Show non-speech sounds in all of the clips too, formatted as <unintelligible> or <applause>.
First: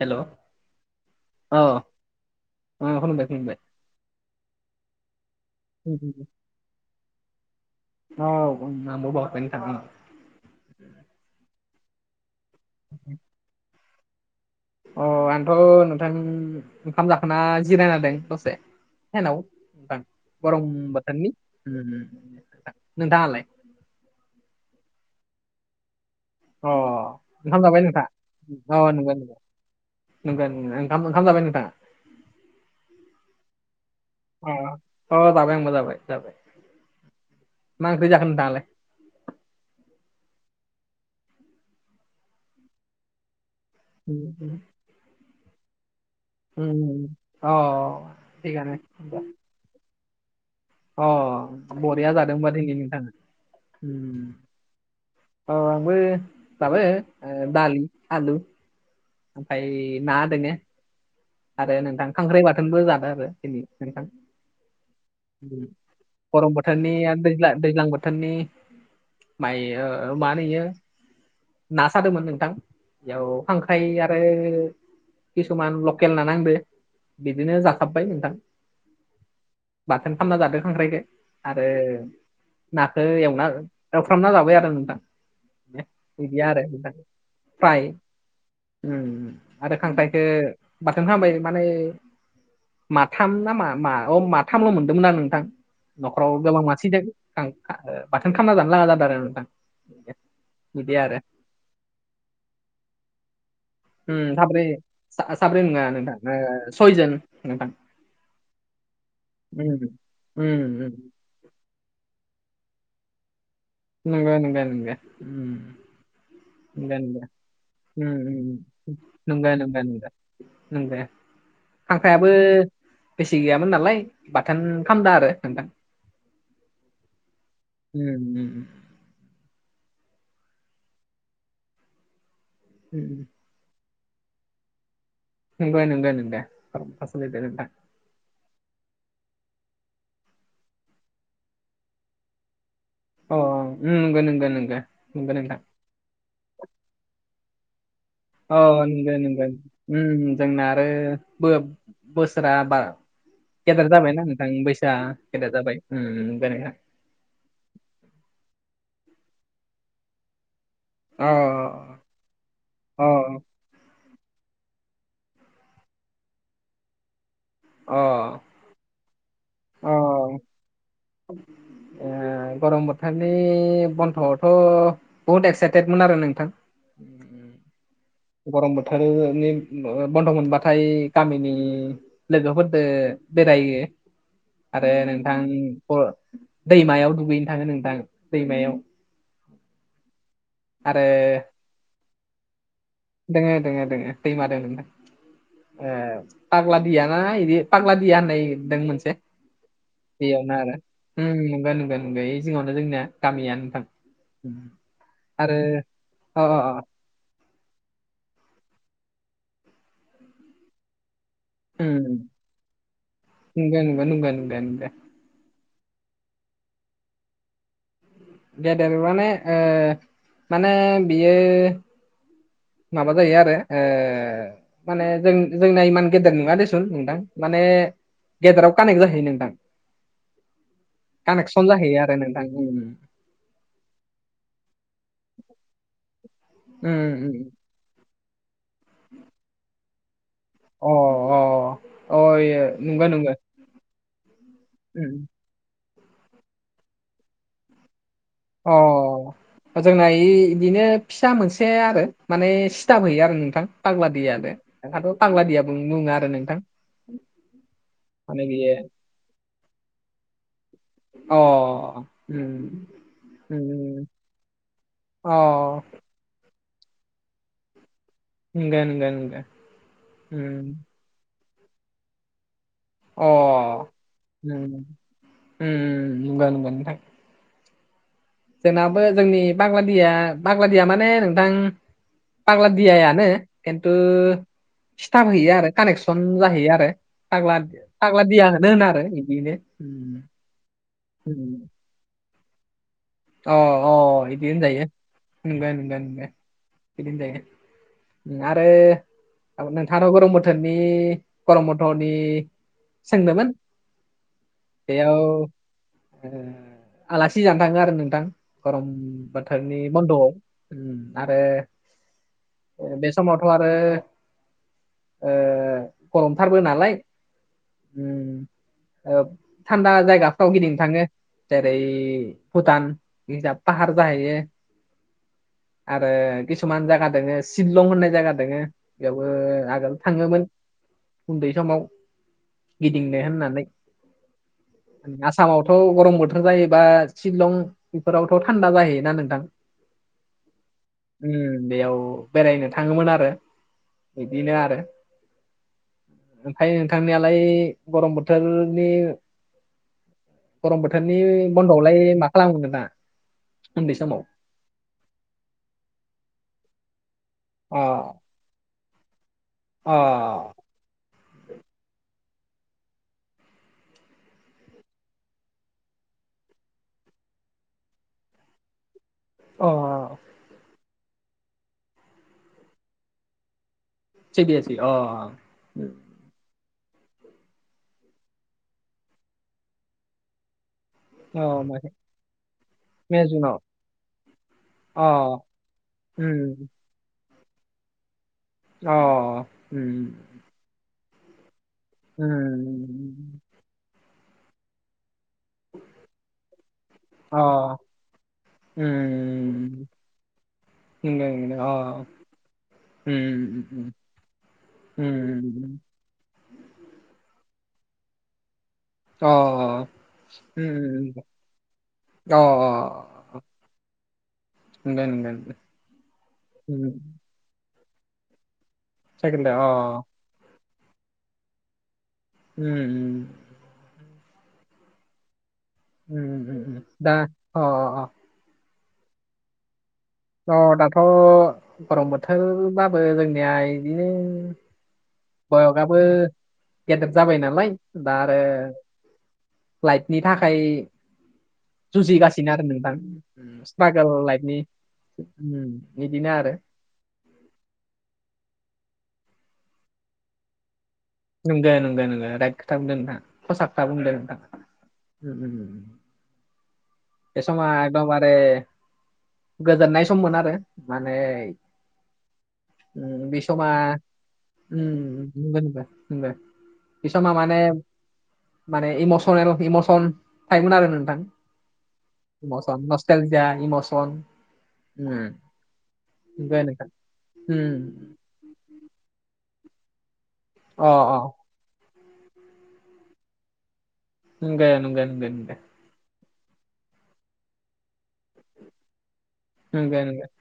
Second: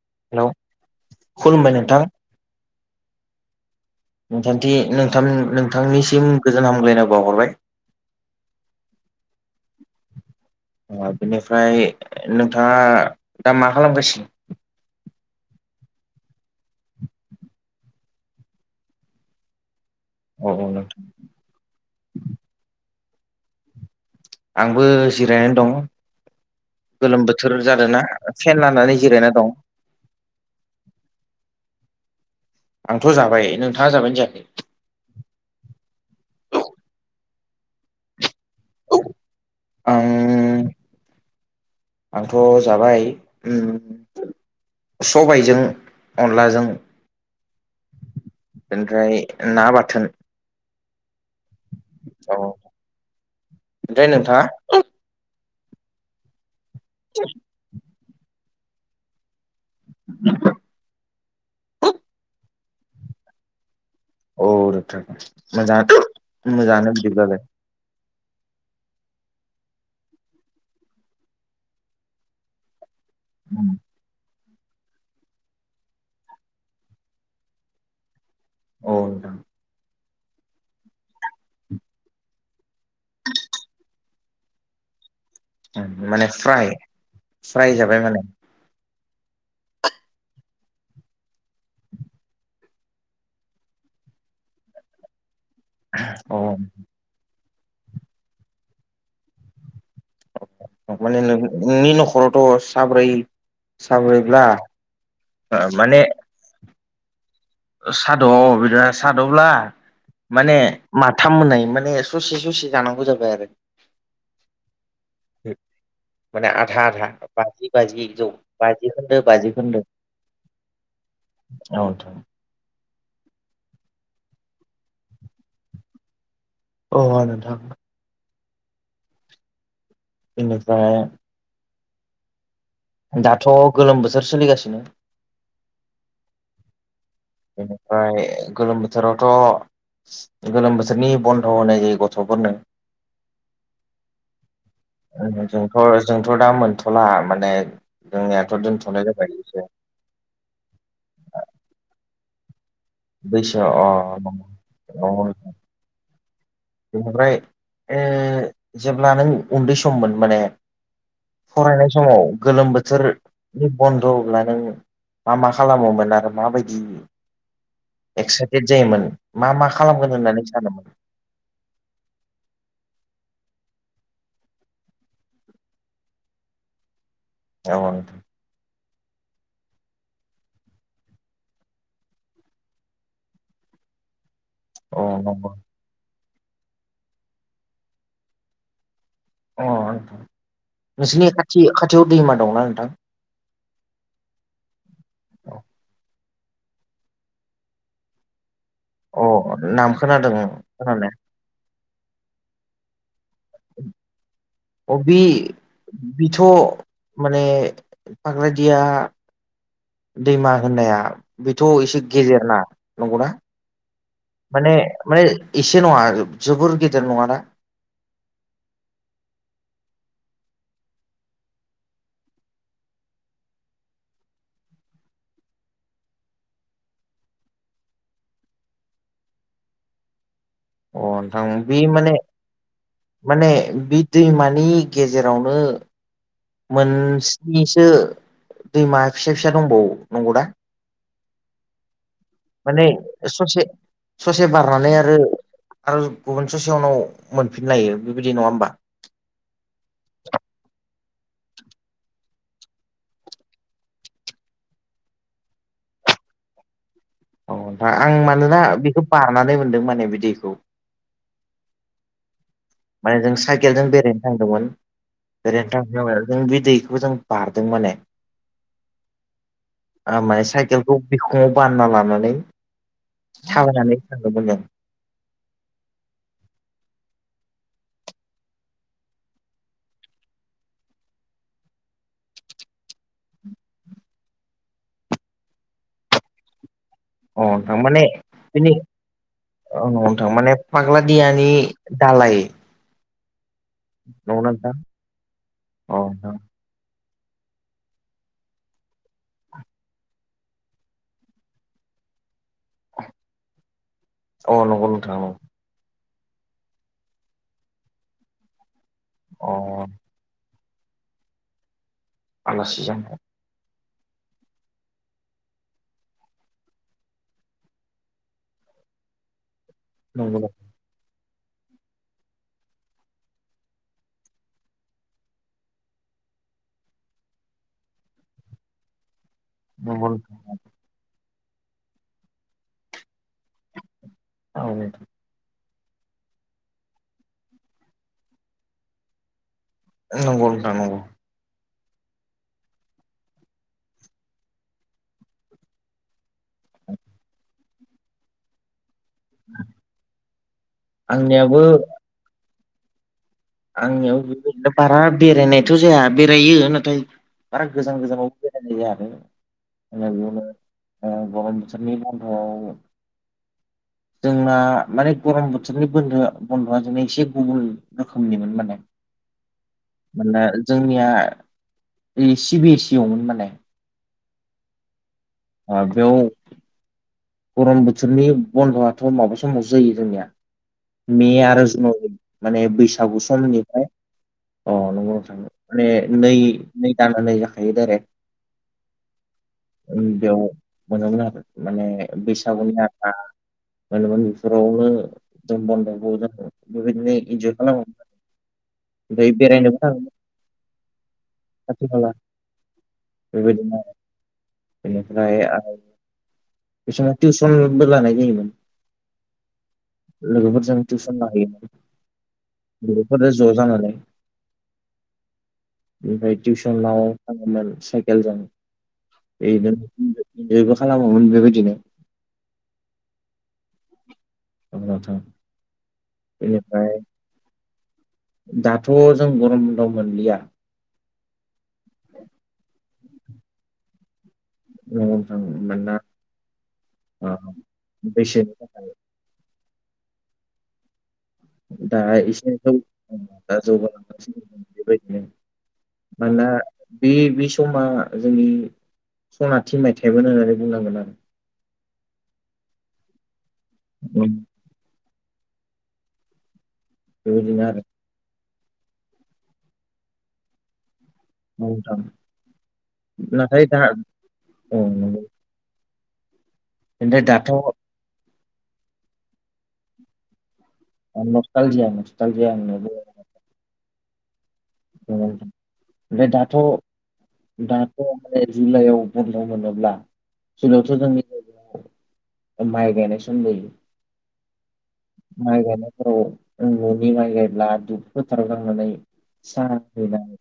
हेल' अ मा हेलौ खुलुमबाय नोंथां खालामबाय हादो नोंलाय नोंथांथि नोंथां नोंथांनिसिम गोजोन हामग्लायनाय बावहरबाय औ <unintelligible> बेनिफ्राय नोंथांङा दा मा खालामगासिनो अ आंथ' नोंथां ओंखाम जाखोना जिरायनादों दसे हेलौ <unintelligible> औ गरम औ नोंथां बोथोरनि ओम नोंथाङालाय आंबो जिरायनानै दंङ अ गोलोम बोथोर ओंखाम जाबाय जादों ना नोंथाङा फेन अ लानानै नंगौ जिरायना नंगौ दं। <unintelligible> ओंखाम जाबाय नोंथांङा आंथ' जाबाय नोंथांङा जाबायानो जायाखै। अ अ जाबाय आंबो जाबाय जाबाय मा ओंख्रि जाखो नोंथांङालाय आं आंथ' जाबाय ओम <unintelligible> सबायजों अनलाजों अ थिगानो बेनिफ्राय ना बाथोन अ बरिया औ जादों दिनै नोंथांङा ओमफ्राय नोंथाङा अ आंबो जाबाय दालि आलु ओमफ्राय ना दोङो आरो नोंथां खांख्राइ बाथोनबो जादों आरो दिनै नोंथां औ नोंथां मोजां गरम मोजाङानो बोथोरनि <unintelligible> बिदिब्लालाय दैज्लां बोथोरनि माइ ओ मा ओनोयो ना सादोंमोन नोंथां बेयाव खांख्राइ आरो किसुमान ल लकेल ना नांदो बिदिनो जाखाबबाय नोंथां औ नोंथां बाथोन खालामामना जादों खांख्राइखौ आरो नाखो एवना हो खालामना जाबाय आरो नोंथां माने बिदिया आरो फ्राय नोंथां फ्राय जाबाय माने ओम आरो खांख्राइखो बाथोन खालामामबाय माने माथाम ना मा मा अ माथामल' मोनदोंमोन आं नोंथां न'खराव गोबां अ मानसि दों बाथोन खालामामना जानो लागा जादों आरो नोंथां बिदि आरो माने नोंनि न'खरावथ' साब्रै उम साब्रैब्ला साब्रै साब्रै नङा माने नोंथां ओ सयजन साद' बिदि साद'ब्ला उम माने उम उम मा साथाम मोनाय माने ससे ससे जानांगौ जाबाय आरो नंगो नंगो ओम माने आधा आधा नंगो बाजि बाजि जौ नंगो ओम बाजि ओम खोन्दो बाजि नंगो खोन्दो नंगो नंगो औ नोंथां खांख्रायाबो बेसि गैयामोन नालाय बाथोन खामदो आरो नोंथां अ अ नोंथां ओम ओम बेनिफ्राय उम दाथ' गोलोम बोथोर सोलिगासिनो नंगो नंगो <unintelligible> ओमफ्राय गोलोम बोथोरावथ' गोलोम बोसोरनि बन्द' होनाय जायो गथ'फोरनो अ नंगो नंगो नंगो नंगो नोंथां जोंथ' जोंथ' दा मोनथ'ला माने जोंनियाथ' दोनथ'नाय जाबाय एसे ओम जोंना आरो बो-बोसोरा बा बैसो अ गेदार जाबायना नोंथां बैसा अ गेदार जाबाय ओम जाबायना बेनिफ्राय ओ जेब्ला नों उन्दै सममोन माने अ फरायनाय समाव गोलोम अ बोथोरनि बन्द'ब्ला नों मा मा खालामोमोन आरो माबायदि अ एक्साइटेड जायोमोन मा मा खालामगोन होननानै सानोमोन ए गरम बोथोरनि बन्द'आवथ' बहुत एक्साइटेदमोन आरो नोंथां। औ औ। गरम बोथोरनि बन्द' मोनबाथाय गामिनि लोगोफोरदो बेरायो। आरो औ नोंथां नंगौ दैमायाव दुगैनो थाङो नोंथां दैमायाव। अह नोंथां। आरो नोंसिनि खाथि खाथियाव दैमा दंना नोंथां? दोङो दोङो दोङो दैमा दों नोंथां। ओ पाग्ला दियाना बिदि पाग्ला दिया होननायदों मोनसे से अ नाम खोनादों बेयावनो आरो। खोनानाया उम नुगोन नुगोन। बै जिङावनो जोंनिया गामिया नोंथां। अ बि आरो अ बिथ' अ माने फाग्ला दिया दैमा होननाया बेथ' उम एसे गेजेरना नंगौना नंगौ नंगौ नंगौ नंगौ माने नंगौ माने एसे नङा जोबोर गेदेर नङाना? गेदेर माने माने बेयो माबा जायो आरो ओ माने जों-जोंना इमान गेदेर नङा देसुन नोंथां माने गेदेराव कानेक्ट जाहैयो नोंथां अ नोंथां कानेक्सन बे जाहैयो माने आरो नोंथां। माने बि दैमानि गेजेरावनो उम उम मोनस्निसो दैमा फिसा फिसा दंबावो नंगौ दा? अ अ माने नंगौ नंगौ स ससे ससे बारनानै आरो आरो गुबुन ससे उनाव मोनफिनलायो। बिबादि नङा होमबा अह। जोंना इ-इबिदिनो फिसा मोनसे आरो माने सिथाब हैयो आरो नोंथां पाग्ला दैयानो। ओंखायथ' पाग्लादिया नुङाबो आरो नोंथां। अ आं माने मानोना बियो बेखौ बानानै मोनदों माने बि दैखौ। अह उम। माने जों साइकेलजों उम बेरायहनो थांदोंमोन बेरायनो अ थांनायनि जों बे दैखौबो जों बारदों माने। नंगो नंगो नंगो। बिखङाव बानना लानानै अ थाबायनानै थाङोमोननो। ओम नंगो नंगो नोंथां। जोंनाबो जोंनि फाग्लादिया फाग्लादिया माने नोंथां पाग्ला दियायानो खिन्थु सिथाफ हैयो आरो कानेक्सन जाहैयो आरो। अह फाग्ला नोंथां माने फाग्ला दियाखौनो बिनि होनो आरो बिदिनो औ नोंथां माने फाग्ला दियानि दालाय? अह अह इदि नंगौना नोंथां होनजायो नंग नंग नंग बिदिनो जायो। आरो नोंथाङाथ' गरम बोथोरनि गरम बन्द'नि सोंनोमोन? अ नोंथां अ नंगौ नोंथां बेयाव नंगौ आलासि जानो थाङो आरो नोंथां गरम अ बोथोरनि बन्द'आव। आलासि आरो बे जानाय समावथ' आरो ओ गरमथारबो नालाय। उम ओ थान्दा नंगौ जायगाफ्राव गिदिंनो थाङो जेरै भुटान बिजा पाहार जाहैयो। आरो किसुमान जायगा दोङो शिललं होननाय जायगा दोङो बेयावबो आगोल नंगौ थाङोमोन उन्दै समाव गिदिंनो होननानै। नोंथां औ नोंथां आसामावथ' गरम बोथोर जायोबा शिलं बेफोरावथ' थान्दा जाहैयोना नोंथां। नंगौ नोंथां नंगौ। ओम बेयाव बेरायनो थाङोमोन आरो बिदिनो आरो। ओमफ्राय नोंथांनियालाय गरम बोथोरनि गरम बोथोरनि आंनियाबो बन्द'आवलाय मा खालामगोन दा आंनियाव बेनो बारा बेरायनायथ' जाया बेरायो नाथाय बारा अ गोजान गोजानाव बेरायनाय जायानो अ आंना बेयावनो गरय बोथोरनि दान्थाव <unintelligible> जोंना माने गरम बोथोरनि ब बन्द'आ जोंनो एसे गुबुनोम <unintelligible> रोखोमनिमोन माने अ' माने जोंनिया ओ सि बि ए सि आवमोन माने <unintelligible> सि बि ए सि अ <unintelligible> ओ बेयाव गरम बोथोरनि बन्द'आथ' माबा समावसो जायो जोंनिया मे आरो जुन अ आव माने बैसागु मेजुनाव समनिफ्राय अ' नोंगौ नोंथां माने उम नै दाननै जाखायो दारेक्ट अ उम बेयाव मोनोमोन आरो माने बैसागुनि आसा उम मोनोमोन बेफोरावनो बन्द बयजोंबो इनजय अ खालामो दै बेरायनोबो थां न ओम बेबायदिनो बेनिफ्राय ओम - आरो <unintelligible> बे समाव टिउसनबो लानाय जायोमोन। अ लोगोफोरजों उम टिउसन लाायो। अ' अ' बे'फोरो ज' जाय नंदों नंदों ओमफ्राय उम टिउसनाव <unintelligible> खालामोमोन साइकेलजों साइकेलदो बेनो अ जबो खालामोमोन बेबायदिनो <unintelligible> उम‌ थ' उम उम बेनिफ्राय दा अ अ दाथ' जों गरमन्दाव मोनलिया अ दाथ' गरम बोथोरबाबो जोंनिया बिदि नंगौ नोंथां मानोना बयगआबो गेदेर जाबाय ओ नालाय दा आरो बैसोनि थाखाय लाइटनि थाखाय दा एसे जुजिगासिनो आरो जौ नोंथां दा स्ट्रागोल जौगालांगासिनो दं लाइफनि बेबायदिनो बिदिनो मानोना आरो बे बे समा जोंनि सना थिन मायथाइमोन होननानै बुंनांगोन आरो। नंगौ नंगौ नंगौ राइट खोथा बुंदों नोंथां हसा खोथा बुंदों नोंथां। बे बेबायदिनो समा आरो एकदमबारे गोजोननाय सममोन आरो माने नोंथां बि नाथाय समा दा औ नंगौ उम बे ओमफ्राय समा दाथ' माने माने इमसनेल इमसन थटाइपमोन आरो नोंथां लकाल जया म <unintelligible> इमसन नस् जा इमसन <unintelligible> उम, ओमफ्राय दाथ' नंगौ नोंथां दाथ' उम, मे जुलाइआव बन्द' मोनोब्ला अ जुलायावथ' अ जोंनि जायगायाव माइ गायनाय सों ल <unintelligible> गाया नों ग <unintelligible> माइ गायनायफोराव न'नि माइ गायब्ला दु फोथाराव नांनानै सान नंगो नंगो <unintelligible>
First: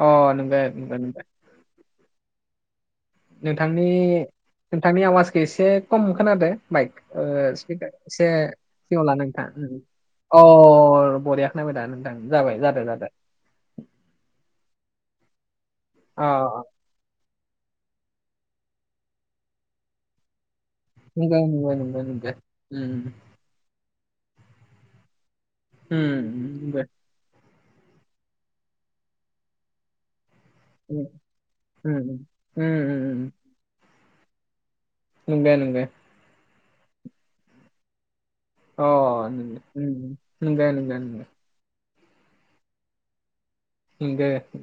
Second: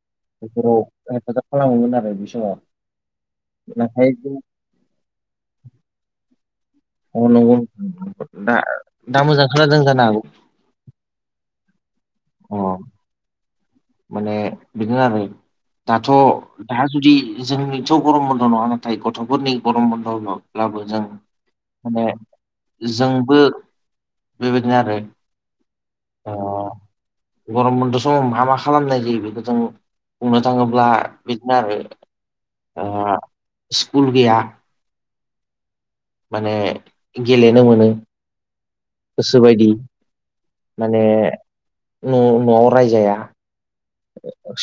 अ नंगो ाव नंगो नंगो हेफाजाब खालामोमोन आरो बे समाव <unintelligible> नोंथांनि नाथाय जों नोंथांनि आवाजखौ एसे खम खोनादो <unintelligible> अ ओ- नंगौ स नोंथां एसे नंगौ। दा सिङाव दा लानो मोजां नोंथाङ खोनादों जानो हागौ अ बरिया <unintelligible> खोनाय दा नोंथां जाबाय जादों अ जादों। माने बिदिनो आरो दाथ' अ दा जुदि जोंनिथ' गरम बन्द' नङा नाथाय गथ'फोरनि गरम बन्दब्लाबो जों नंगो नंगो नंगो माने नंगो जोंबो बेबायदिनो आरो ओ ओम <unintelligible> गरम बन्द' समाव मा मा खालामनाय जायो बेखौ जों बुंनो थाङोब्ला उम बिदिनो आरो उम उम ओ उम स्कुल गैया। नोंगो नोंगो। माने गेलेनो मोनो। अ नोंगो आओम गोसोबायदि ओम नोंगो नोंगो माने नोंगो। न' न'आव रायजाया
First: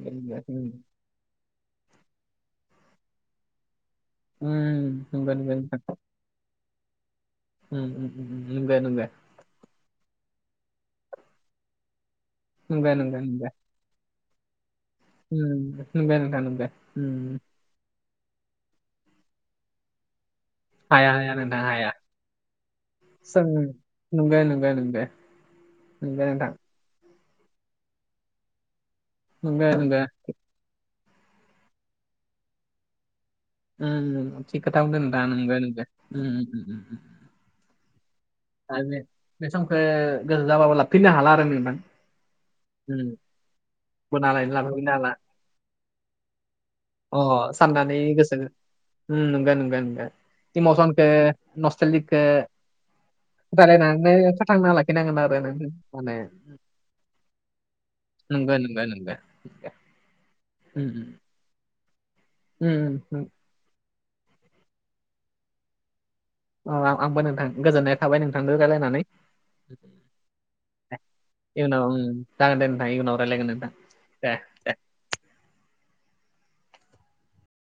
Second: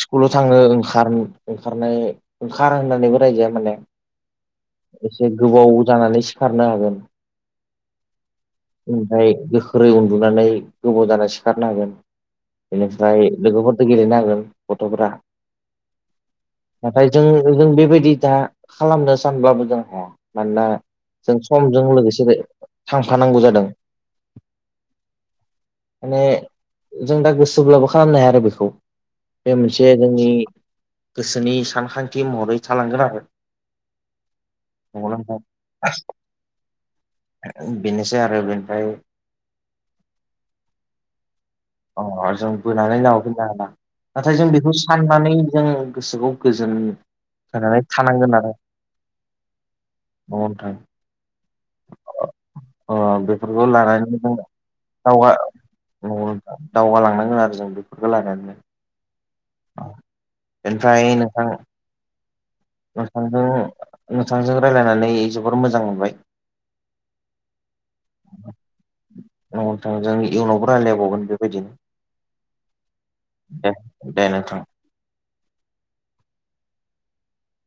स्कुलाव थांनो नंगो ओंखार ओंखारनाय ओंखार होननानैबो रायजाया नालाय। उम उम एसे नंगो गोबाव नोंथां जानानै सिखारनो हागोन। उम उम नंगो नंगो ओमफाय गोख्रै उन्दुनानै गोबाव जाना सिखारनो हागोन। नंगो नंगो बेनिफ्राय नंगो लोगोफोरदो गेलेनो हागोन। गथ'फ्रा उम, नंगौ नोंथां नंगौ नाथाय जों उम, बेजों बेबायदि दा खालामनो सानब्लाबो जों हाया मानोना हाया हाया जों नोंथां समजों हाया लोगोसे थांफानांगौ जों जादों नोंगो नोंगो नोंगो। माने नोंगो नोंथां। जों दा गोसोब्लाबो खालामनो हाया आरो बेखौ। बे नंगौ मोनसे नंगौ जोंनि गोसोनि सानखांथि महरै थालांगोन आरो। ओम थिख खोथा बुंदों नंगौना नोंथाङा नोंगो नोंगो ओम ओम ओम। ओ बेनोसै आरो बे आरो बे समखो गोसो जाबाबो लाबोफिननो हाला आरो नोंथां। अ जों बोनानै लाबोफिननो हाया। नाथाय जों बोनानैनो बेखौ लाबोफिननो हाला साननानै जों गोसोखौ गोजोन होनानै थानांगोन आरो। ओम नोंगो नोंगो नोंगो नंगौ नोंथां इमसनखो नस्टलिकखो अ बे बेफोरखौ लानानैनो जों लाखिनांगोन दावगा आरो नों माने दावगालांनांगोन आरो जों बेव। नोंगो नोंगो नोंगो नोंगो। अ एमफ्राय नोंथां उम, उम, नोंथांजों नोंथांजों रायलायनानै जोबोर मोजां मोनबाय। ओ आंबो नोंथां, गोजोननाय थाबाय नोंथांजों रायज्लायनानै। नोंथांजों इयुनावबो रायलायबावगोन बेबायदिनो इयनाव ओं जागोन दे नोंथां इयुनाव रायजलायगोन नोंथां दे दे। नोंथां